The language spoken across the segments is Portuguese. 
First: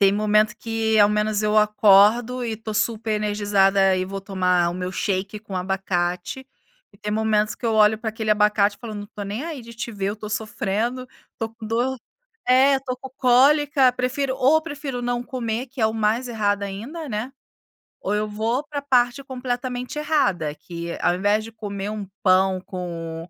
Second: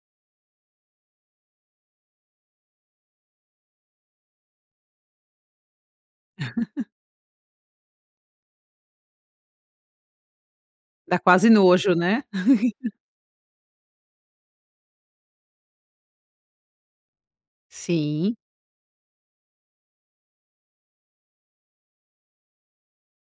Tem momento que ao menos eu acordo e estou super energizada e vou tomar o meu shake com abacate, e tem momentos que eu olho para aquele abacate e falo não estou nem aí de te ver, eu estou sofrendo, Dá estou quase com nojo, dor, né. é, estou com cólica, prefiro ou prefiro não comer, que é o mais errado ainda, né, ou eu Sim. vou para parte completamente errada, que ao invés de comer 1 pão com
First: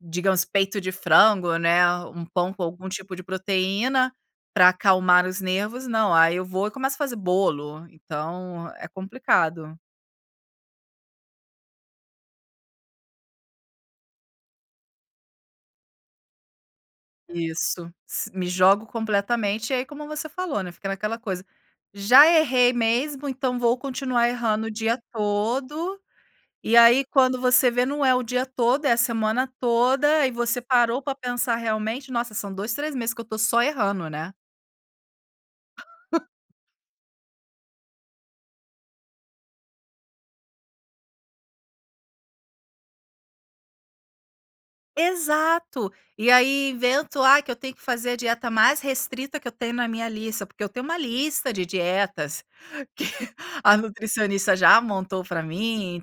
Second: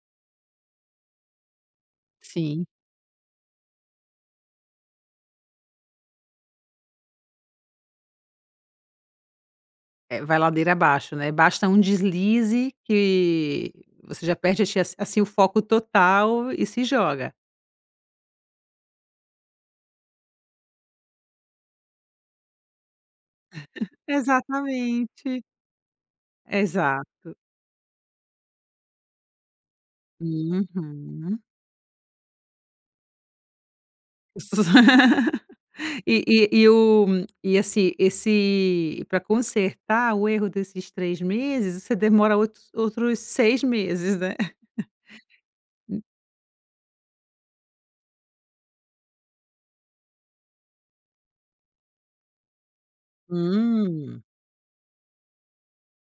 digamos peito de frango, né, 1 pão com Sim. algum tipo de proteína, para acalmar os nervos, não, aí eu vou e começo a fazer bolo, então é complicado. É, vai ladeira abaixo, né, basta um deslize que você já perde [unintelligible] assim o foco total e se joga. Isso, si me jogo completamente, aí como você falou, né, fica naquela coisa, já errei mesmo então vou continuar errando o dia Exatamente. todo, e aí Exato. quando você vê não é o dia todo, é a semana toda, e você parou para Uhum. pensar realmente, nossa são 2, 3 meses que eu estou só errando, né. E e e o esse esse para consertar o erro desses 3 meses você demora outros 6 meses, né. Exato. [unintelligible] E aí invento, ah, que eu tenho que fazer a dieta mais restrita que eu tenho na minha lista, porque eu tenho uma lista de dietas, que a Hum. nutricionista já montou para mim,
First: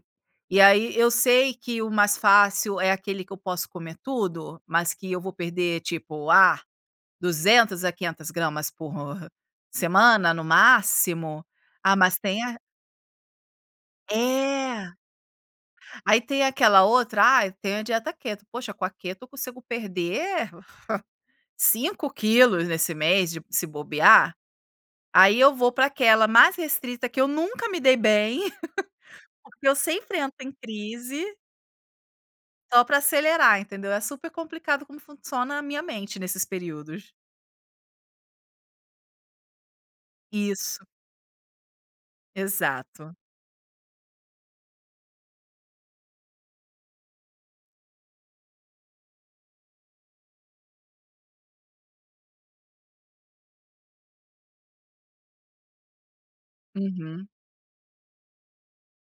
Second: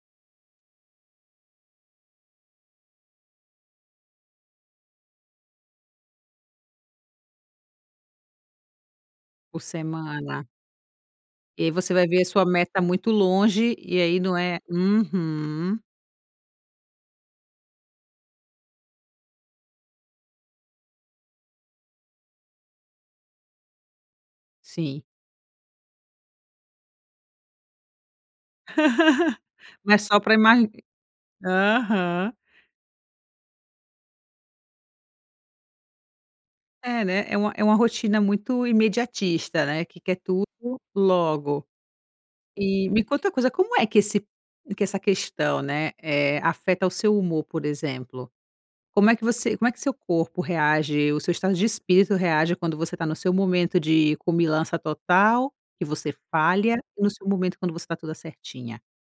e aí eu sei que o mais fácil é aquele que eu posso comer tudo, mas que eu vou perder tipo, ah, 200 a 500 gramas por Por semana no semana. máximo. E aí você Ah vai mas ver a tem sua a meta muito longe e aí não é. É. Uhum. Aí tem aquela outra ai tenho a dieta keto, poxa com a keto eu consigo perder, 5 quilos nesse mês de se bobear. Sim. Aí eu vou para aquela mais restrita que eu nunca me dei bem, porque eu Mas sempre só para entro em emag crise. Aham. Só para acelerar entendeu, é super complicado como funciona a minha mente nesses É, períodos. né, é um é uma rotina muito imediatista, né, que quer tudo Isso. logo. E me Exato. conta uma coisa como é que esse que essa questão, né, eh, afeta o seu humor por exemplo? Como é que você como é que seu corpo reage, o seu estado de espírito reage quando você está no seu momento de comilança total, que você falha, e no seu Uhum. momento quando você está toda certinha?